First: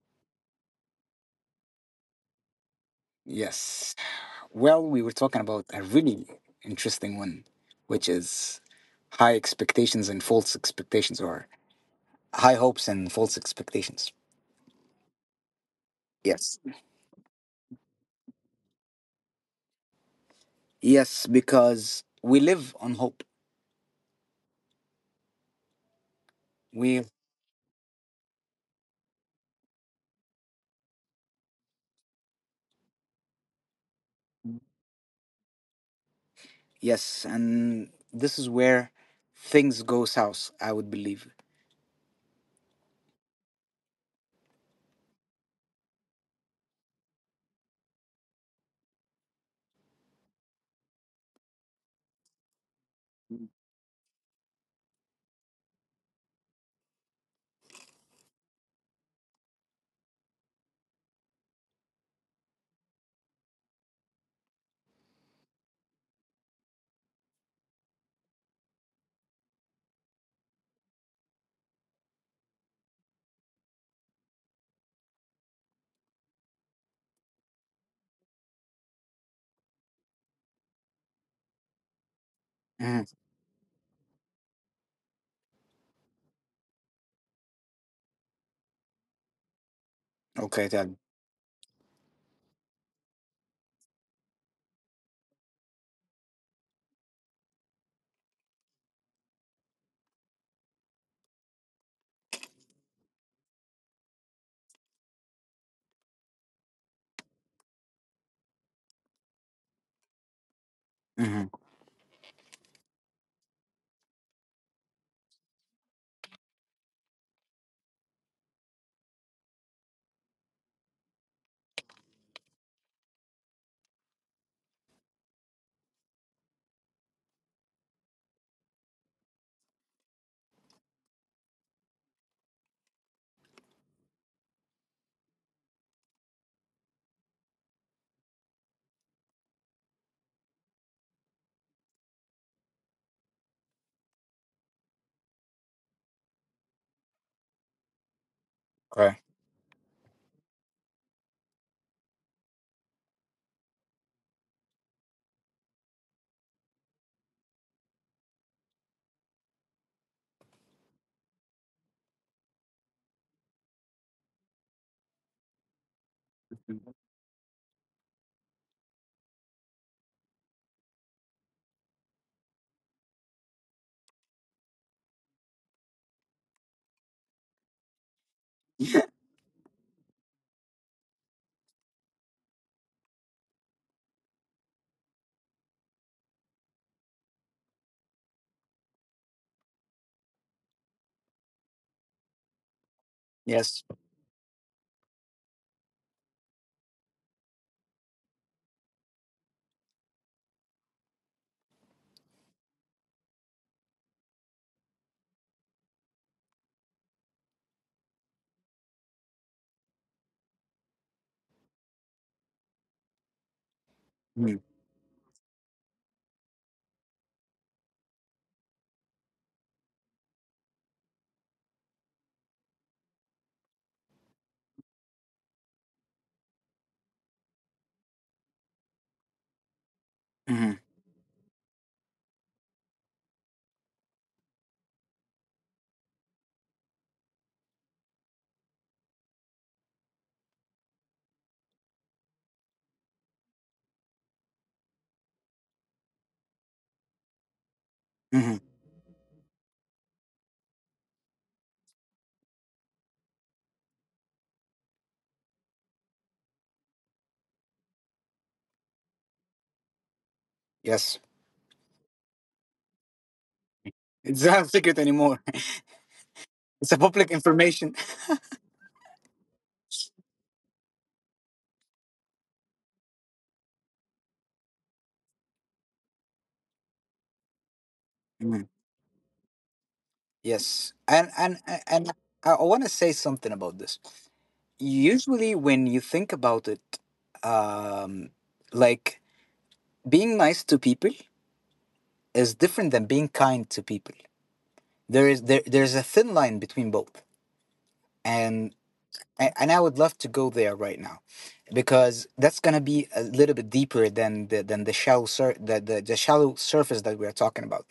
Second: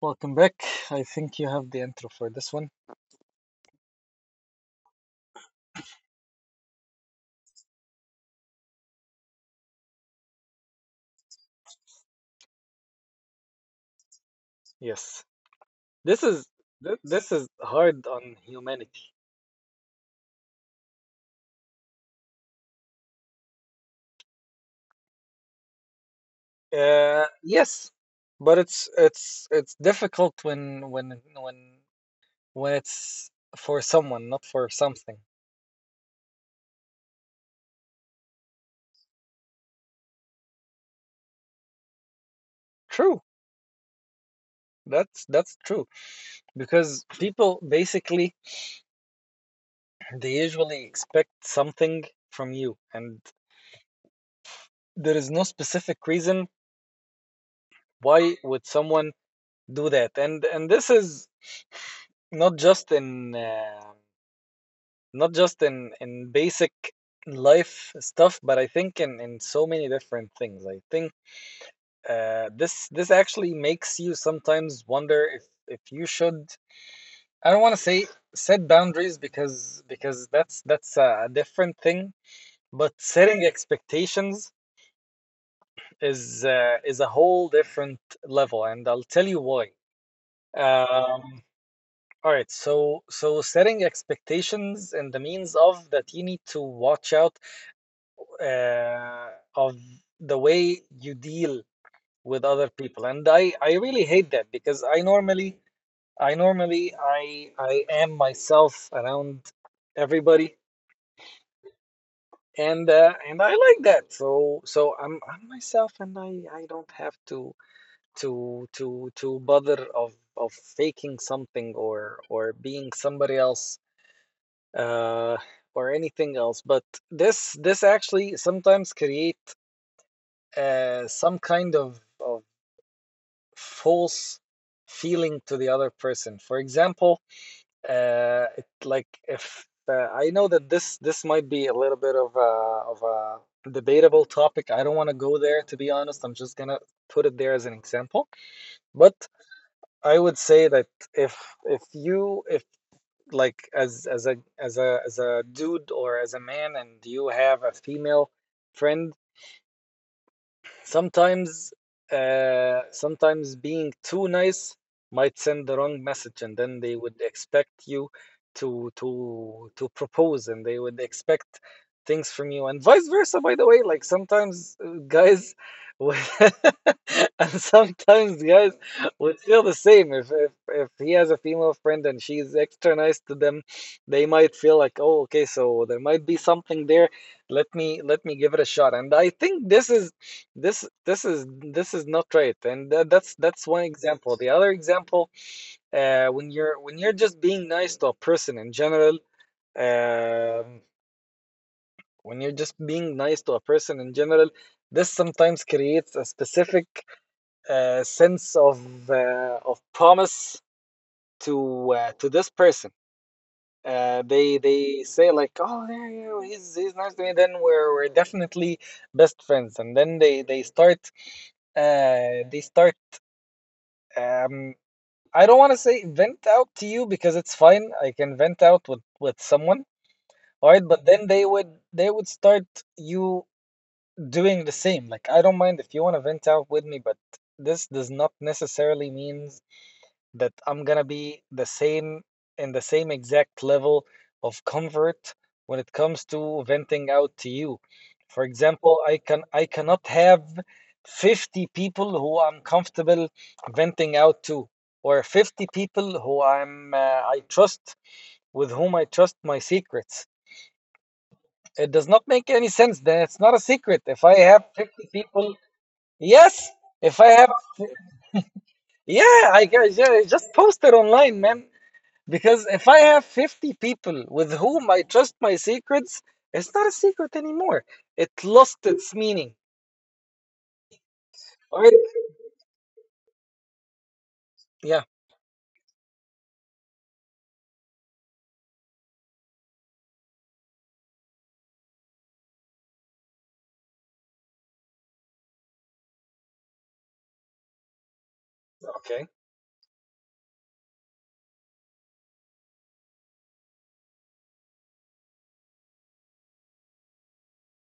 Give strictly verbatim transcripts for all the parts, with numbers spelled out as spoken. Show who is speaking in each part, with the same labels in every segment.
Speaker 1: Welcome back. I think you have the intro for this one.
Speaker 2: Yes. Well, we were talking about a really interesting one, which is high expectations and false expectations, or high hopes and false expectations.
Speaker 1: Yes. This is
Speaker 2: Yes.
Speaker 1: th- this is hard on humanity.
Speaker 2: Yes, because we live on hope. We,
Speaker 1: Uh yes. But it's it's it's difficult when when when when it's for someone, not for something.
Speaker 2: yes, and this is where things go south, I would believe.
Speaker 1: True. That's that's true. Because people basically they usually expect something from you and there is no specific reason why would someone do that. And and this is not just in uh, not just in in basic life stuff, but I think in in so many different things. I think uh this this actually makes you sometimes wonder if if you should, I don't want to say set boundaries because because that's that's a, different thing, but
Speaker 2: hmm
Speaker 1: setting expectations is uh, is a whole different level, and I'll tell you why.
Speaker 2: Okay, Tad.
Speaker 1: um all right, so so setting expectations in the means of that you need to watch out uh, of the way you deal with other people. And i i really hate that because I normally, I normally i i am myself around everybody.
Speaker 2: hmm
Speaker 1: And uh, and I like that, so so i'm i'm myself and i i don't have to to to to bother of of faking something or or being somebody else, uh or anything else. But this this actually sometimes create uh, some kind of, of false feeling to the other person. For example, uh, it, like if uh, I know that this this might be a little bit of a, of a debatable topic. I don't want to go there, to be honest. I'm just gonna put it there as an example.
Speaker 2: Okay.
Speaker 1: But I would say that if if you if like as as a as a as a dude, or as a man, and you have a female friend. Sometimes, uh, sometimes being too nice might send the wrong message, and then they would expect you to to to propose, and they would expect things from you, and vice versa. By the way, like sometimes uh, guys would, and sometimes guys would feel the same. If if if he has a female friend and she's extra nice to them, they might feel like, oh, okay, so there might be something there. Let me let me give it a shot. And I think this is this this is this is not right. And tha- that's that's one
Speaker 2: Yes.
Speaker 1: example. The other example, uh when you're when you're just being nice to a person in general, um when you're just being nice to a person in general, this sometimes creates a specific uh sense of uh, of promise to uh, to this person. uh, they they say like, oh yeah, yeah, he's he's nice to me, then we're we're definitely best friends. And then they they start uh they start, um, I don't want to say vent out to you, because it's fine. I can vent out with with someone, all
Speaker 2: Mm-hmm.
Speaker 1: right? But then they would they would start you doing the same. Like I don't mind if you want to vent out with me, but this does not necessarily means that I'm gonna be the same in the same exact level of comfort when it comes to venting out to you. For
Speaker 2: hmm
Speaker 1: example, I can I cannot have fifty people who I'm comfortable venting out to, or fifty people who I'm uh, I trust, with whom I trust my secrets.
Speaker 2: Yes.
Speaker 1: It does not make any sense. Then it's not a secret. If I
Speaker 2: It's
Speaker 1: have
Speaker 2: not a secret
Speaker 1: fifty
Speaker 2: anymore.
Speaker 1: people, yes.
Speaker 2: It's a
Speaker 1: If I
Speaker 2: public
Speaker 1: have,
Speaker 2: information.
Speaker 1: yeah, I, I ju- I just posted online, man. Because if I have fifty people with whom I trust my secrets, it's not a secret anymore. It
Speaker 2: Mhm.
Speaker 1: lost its meaning.
Speaker 2: Yes, and and
Speaker 1: All right.
Speaker 2: a- and I, I want to say something about this.
Speaker 1: Yeah.
Speaker 2: Usually, when you think about it, um, like being nice to people is different than being kind to people. There is there there's a thin line between both, and
Speaker 1: Okay.
Speaker 2: a- and I would love to go there right now, because that's gonna be a little bit deeper than the than the shallow sur- the, the the shallow surface that we are talking about.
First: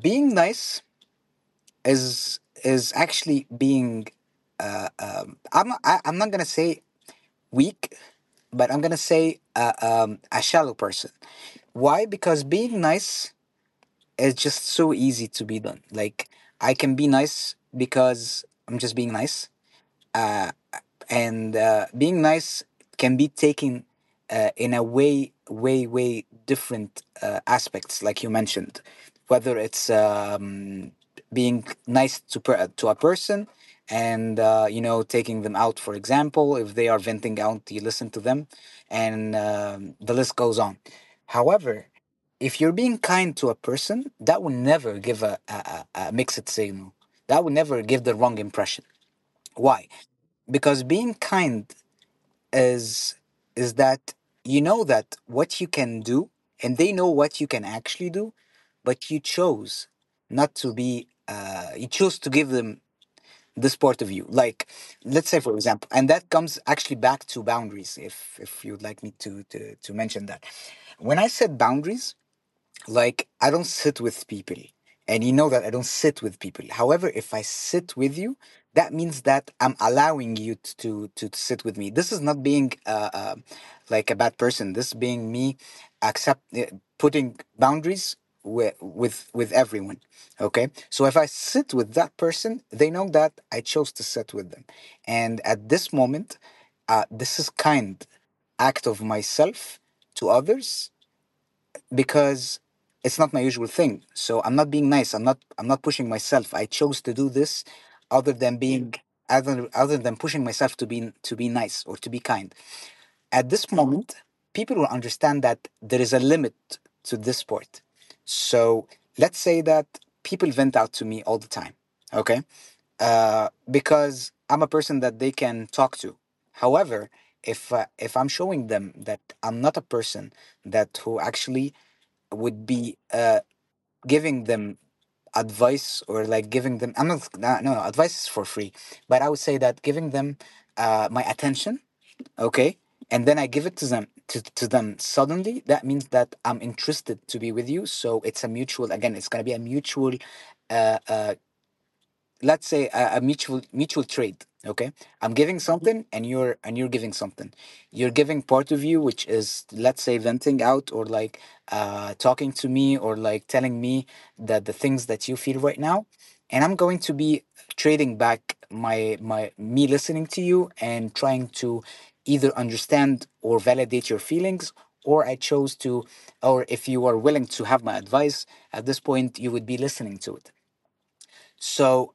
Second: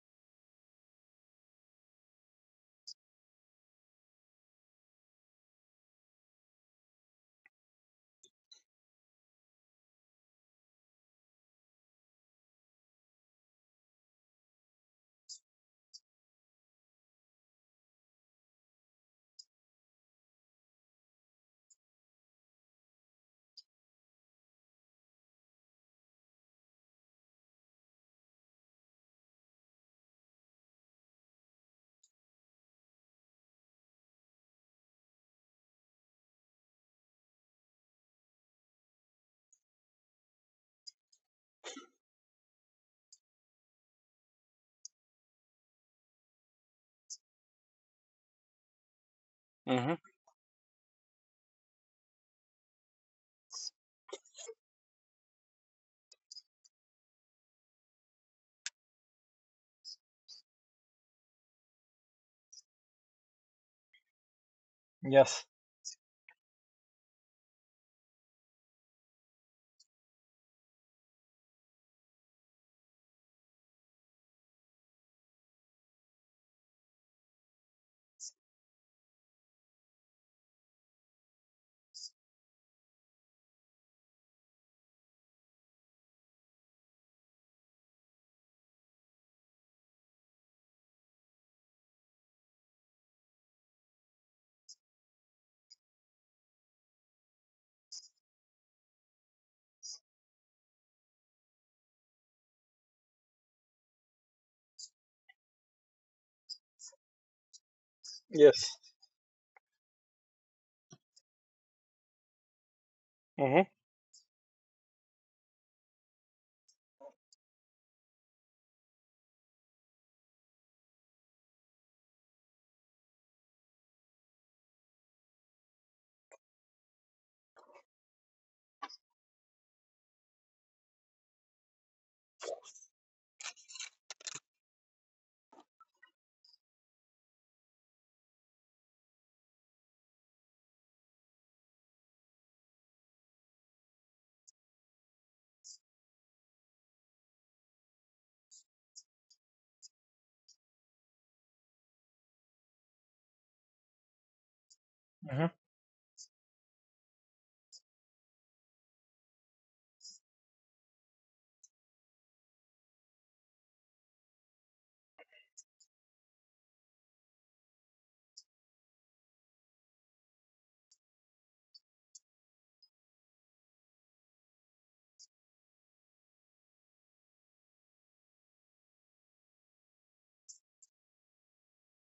Speaker 2: Being nice is is actually being uh, um, I'm not- I, I'm not gonna say weak, but I'm gonna say uh, um, a shallow person. Why? Because being nice is just so easy to be done. Like I can be nice because I'm just being nice. Uh, and uh, being nice can be taken uh, in a way way way different uh, aspects like you mentioned, whether it's um, being nice to per- to a person and uh, you know, taking them out, for example, if they are venting out, you listen to them, and um, the list goes on. However, if you're being kind to a person, that will never give a, a, a a mixed signal, that will never give the wrong impression. Why?
Speaker 1: hmm
Speaker 2: Because being kind is is that you know that what you can do and they know what you can actually do, but you chose not to be uh, you chose to give them this part of you. Like, let's say,
Speaker 1: Yes.
Speaker 2: for example, and that comes actually back to boundaries, if if you would like me to to, to mention that, when I said boundaries, like, I don't sit with people. And you know that I don't sit with people. However, if I sit with you, that means that I'm allowing you t- to to, to sit with me. This is not being uh, uh, like a bad person. This being me, accept uh, putting boundaries with with with everyone. Okay, so if I sit with that person, they know that I chose to sit with them. And at this moment, uh, this is kind act of myself to others, because it's not my usual thing. So I'm not being nice. I'm not I'm not pushing myself. I chose to do this other than
Speaker 1: Yes.
Speaker 2: being other other than pushing myself to be to be nice or to be kind. At
Speaker 1: hmm
Speaker 2: this moment, people will understand that there is a limit to this sport. So let's say that people vent out to me all the time. Okay? Uh, because I'm a person that they can talk to. However, if uh, if I'm showing them that I'm not a person that who actually would be uh, giving them advice, or like giving them, I'm not, no, no advice is for free, but I would say that giving them uh, my attention, okay, and then I give it to them, to, to them suddenly, that means that I'm interested to be with you. So it's a mutual, again, it's going to be a mutual uh, uh, let's say a, a mutual mutual trade, okay? I'm
Speaker 1: hmm
Speaker 2: giving something and you're and you're giving something. You're giving part of you, which is, let's say, venting out, or like uh talking to me, or like telling me that the things that you feel right now, and I'm going to be trading back my my me listening to you and trying to either understand or validate your feelings, or I chose to, or if you are willing to have my advice, at this point you would be listening to it. So,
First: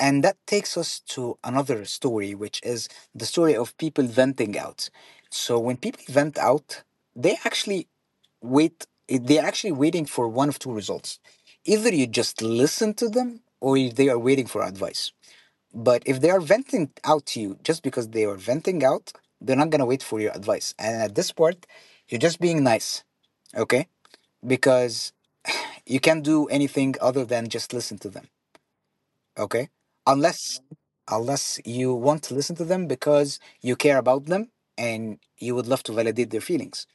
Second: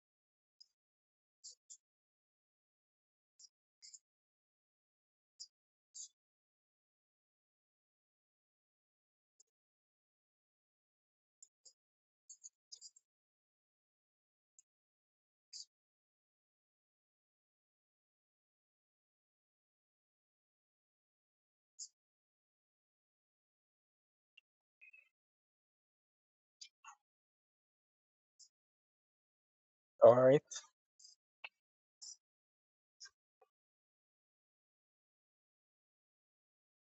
Speaker 2: and that takes us to another story, which is the story of people venting out. So when people vent out, they actually wait, they're actually waiting for one of two results. Either you just listen to them or they are waiting for advice. But if they are venting out to you just because they are venting out, they're not going to wait for your advice. And at this part, you're just being nice, okay? Because you can't do anything other than just listen to them. Okay.
Speaker 1: All right.
Speaker 2: Unless unless you want to listen to them because you care about them and you would love to validate their feelings.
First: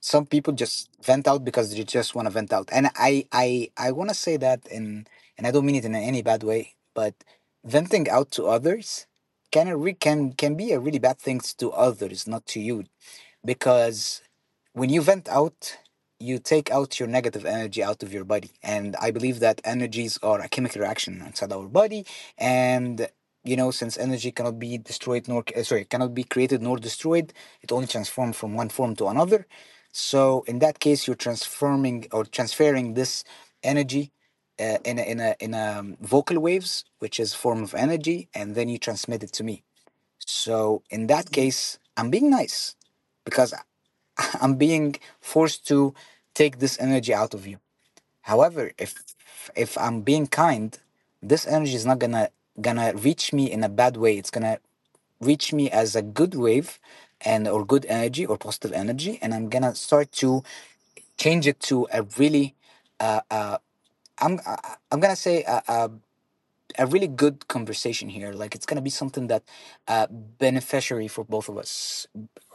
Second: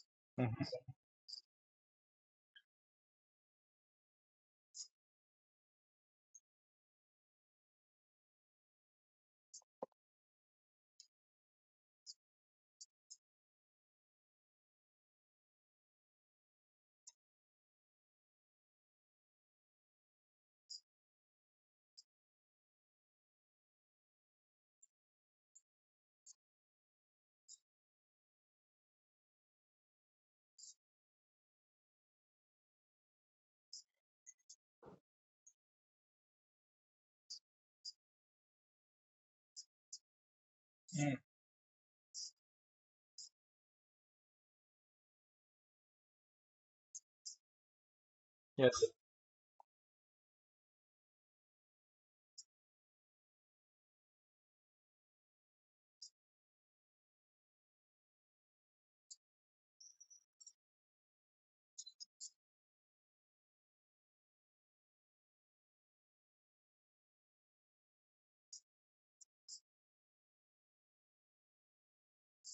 Speaker 2: Some people
Speaker 1: Mm-hmm.
Speaker 2: just vent out because they just want to vent out. And I I I want to say that, in and I don't mean it in any bad way, but venting out to others can a re- can can be a really bad thing to others, not to you, because when you vent out, you take out your negative energy out of your body. And I believe that energies are a chemical reaction inside our body. And, you know, since energy cannot be destroyed nor, uh, sorry, cannot be created nor destroyed, it only transforms from one form to another. So in that case, you're transforming or transferring this energy Uh, in a, in a, in a um, vocal waves, which is form of energy, and then you transmit it to me. So in
Speaker 1: Mm.
Speaker 2: that case, I'm being nice because I'm being forced to take this energy out of you. However,
Speaker 1: Yes.
Speaker 2: if if I'm being kind, this energy is not gonna gonna reach me in a bad way. It's gonna reach me as a good wave and or good energy or positive energy, and I'm gonna start to change it to a really uh, uh, I'm I- I'm gonna say a, a, a really good conversation here. Like it's gonna be something that uh, beneficiary for both of us.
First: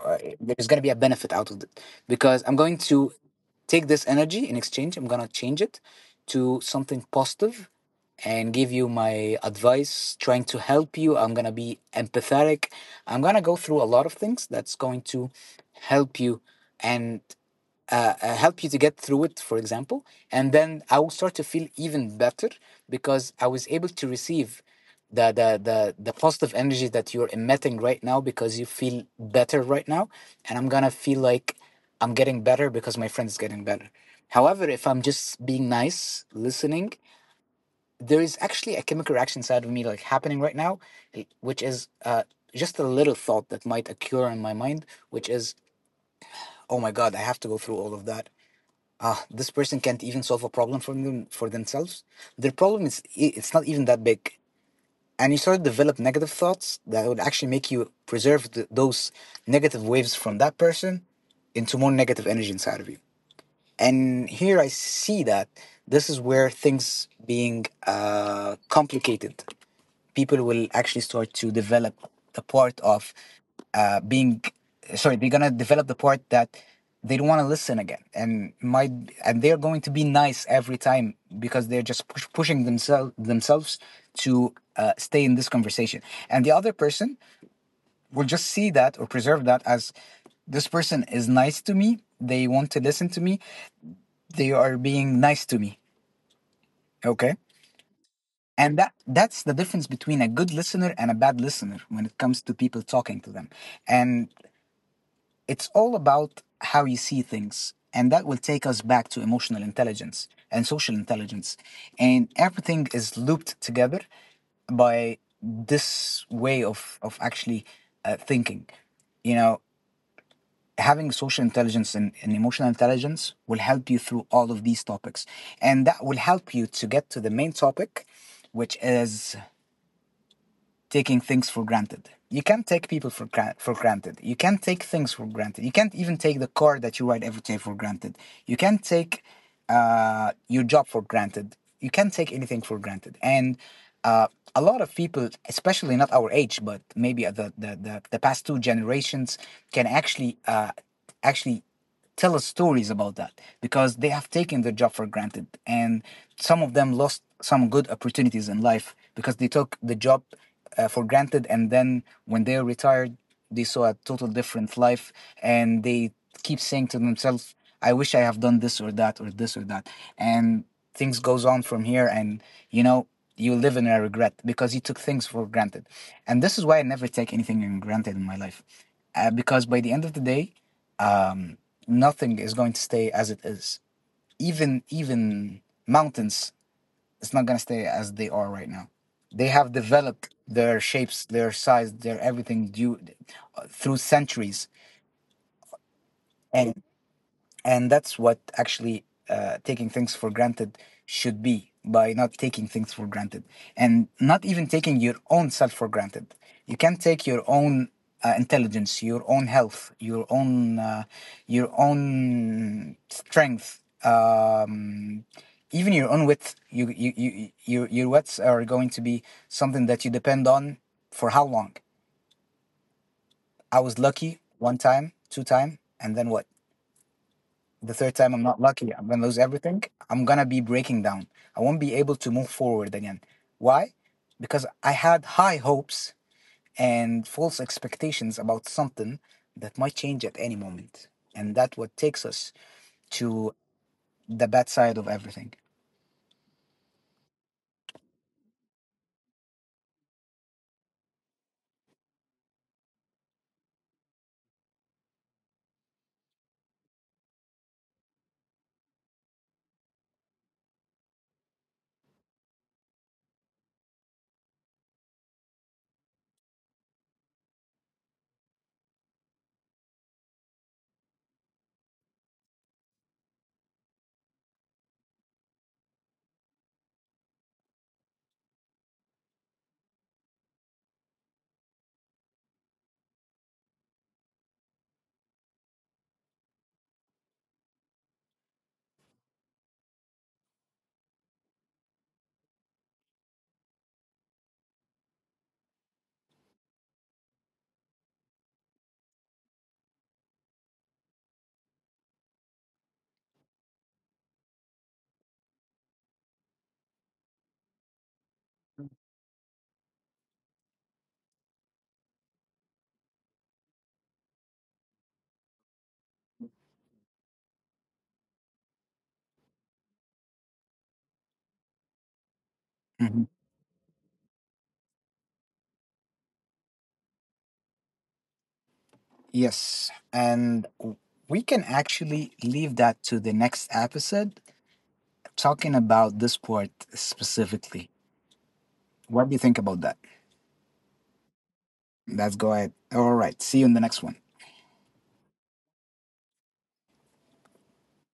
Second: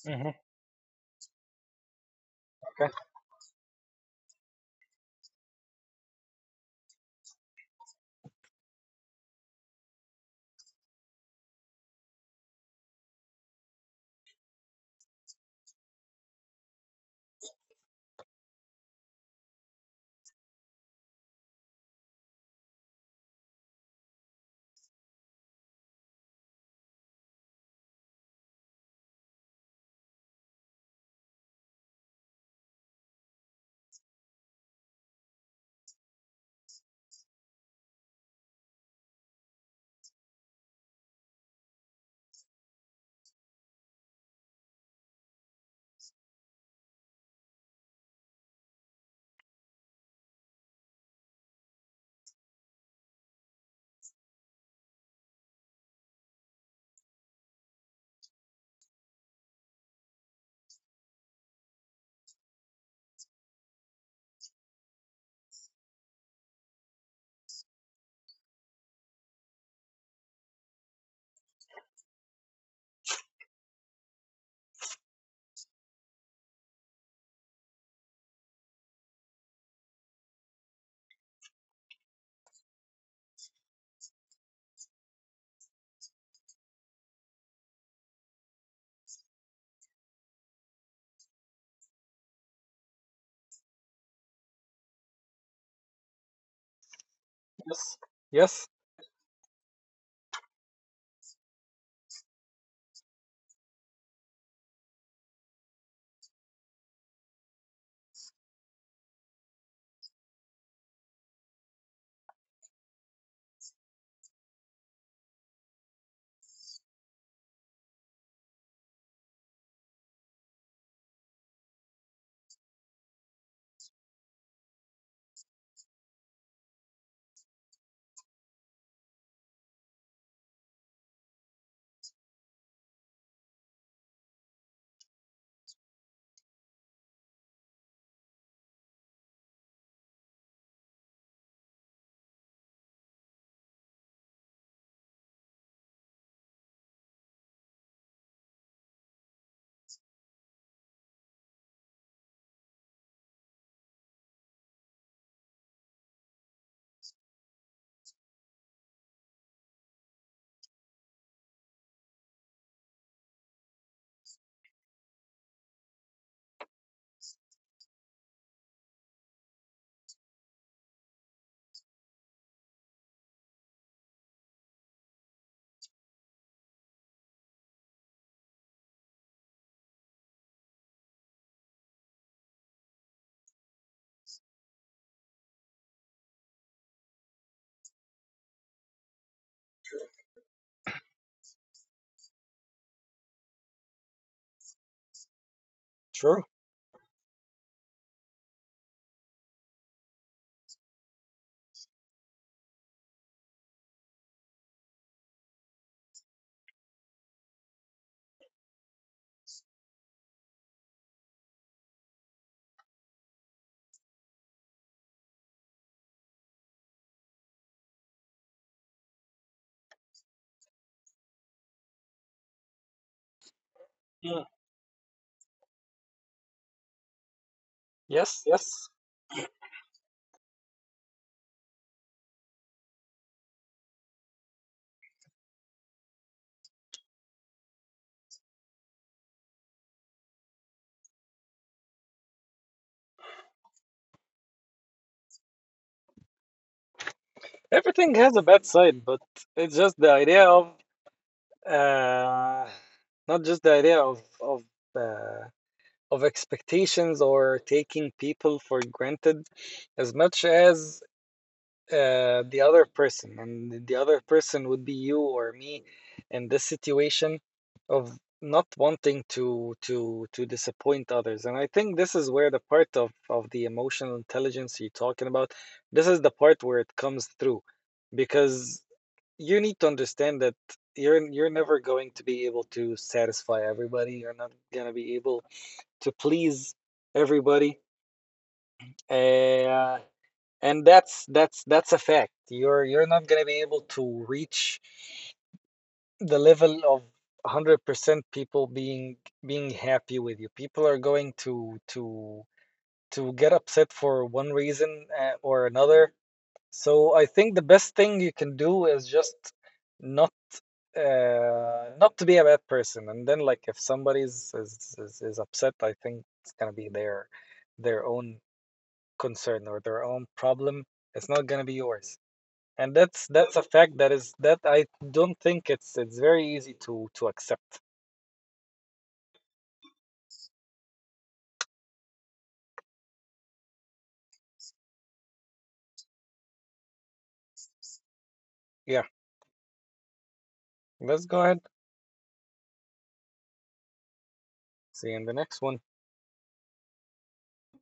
Speaker 2: Uh,
Speaker 1: hmm
Speaker 2: There's gonna be a benefit out of it, because I'm going
Speaker 1: Okay.
Speaker 2: to take this energy. In exchange, I'm gonna change it to something positive and give you my advice, trying to help you. I'm gonna be empathetic, I'm gonna go through a lot of things that's going to help you and uh, uh, help you to get through it, for example. And then I will start to feel even better because I was able to receive the, the, the, the positive energy that you're emitting right now, because you feel better right now. And I'm going to feel like I'm getting better because my friend is getting better. However, if I'm just being nice, listening, there is actually a chemical reaction inside of me like happening right now, eh, which is uh, just a little thought that might occur in my mind, which is, oh my God, I have to go through all of that. Ah, this person can't even solve a problem for them for themselves. Their problem is, i- it's not even that big, and you start to develop negative thoughts that would actually make you preserve th- those negative waves from that person into more negative energy inside of you. And here I see that this is where things being uh, complicated. People will actually start to develop the part of uh, being sorry they're gonna develop the part that they don't want to listen again, and might, and they're going to be nice every time, because they're just push, pushing themselves themselves to uh, stay in this conversation, and the other person will just see that or preserve that as, this person is nice to me, they want to listen to me, they are being nice to me, okay?
Speaker 1: Yes. Yes.
Speaker 2: And that that's the difference between a good listener and a bad listener when it comes to people talking to them. And it's all about how you see things, and that will take us back to emotional intelligence and social intelligence, and everything is looped together by this way of of actually uh, thinking, you know. Having social intelligence and, and emotional intelligence will help you through all of these topics, and that will help you to get to the main topic, which is taking things for granted. You can't take people for gra- for granted. You can't take things for granted. You can't even take the car that you ride every day for granted. You can't take uh, your job for granted. You can't take anything for granted. And uh, a lot of people, especially not our age, but maybe the the, the, the past two generations, can actually uh, actually tell us stories about that, because they have taken their job for granted, and some of them lost some good opportunities in life because they took the job uh, for granted, and then when they are retired, they saw a total different life, and they keep saying to themselves, I wish I have done this or that or this or that. And things goes on from here, and you know, you live in a regret because you took things for granted. And this is why I never take anything in granted in my life, uh, because by the end of the day, um, nothing is going to stay as it is, even even mountains, it's not gonna stay as they are right now. They have developed their shapes, their size, their everything due uh, through centuries,
Speaker 1: True.
Speaker 2: and and that's what actually uh, taking things for granted should be, by not taking things for granted, and not even taking your own self for granted. You can not take your own uh, intelligence, your own health, your own uh, your own strength, um, even your own width, you, you, you, you your your widths are going to be something that you depend on. For how long? I was lucky
Speaker 1: Mm.
Speaker 2: one time, two time, and then what? The third time
Speaker 1: Yes.
Speaker 2: I'm not
Speaker 1: Yes.
Speaker 2: lucky, I'm gonna lose everything. I'm gonna be breaking down. I won't be able to move forward again. Why? Because I had high hopes and false expectations about something that might change at any moment, and that what takes us to the bad side of everything.
Speaker 1: Everything has a bad side, but it's just the idea of uh, not just the idea of of uh, of expectations or taking people for granted, as much as uh, the other person. And the other person would be you or me in this situation of not wanting to to to disappoint others. And I think this is where the part of of the emotional intelligence you're talking about, this is the part where it comes through. Because you need to understand that you're you're never going to be able to satisfy everybody. You're not going to be able to please everybody. Uh, and that's that's that's a fact. You're you're not gonna be able to reach the level of one hundred percent people being being happy with you. People are going to to to get upset for one reason, uh, or another. So I think the best thing you can do is just not uh, not to be a bad person. And then, like, if somebody's is is, is upset, I think it's gonna be their their own concern or their own problem. It's not going to be yours. And that's
Speaker 2: Mhm.
Speaker 1: that's a fact that is that I don't think it's it's very easy to to accept.
Speaker 2: Yes, and w- we can actually leave that to the next episode, talking about this part specifically.
Speaker 1: Yeah,
Speaker 2: What do you think about that?
Speaker 1: let's go ahead.
Speaker 2: Let's go ahead. All right. See you in the next one.
Speaker 1: See you in the next one.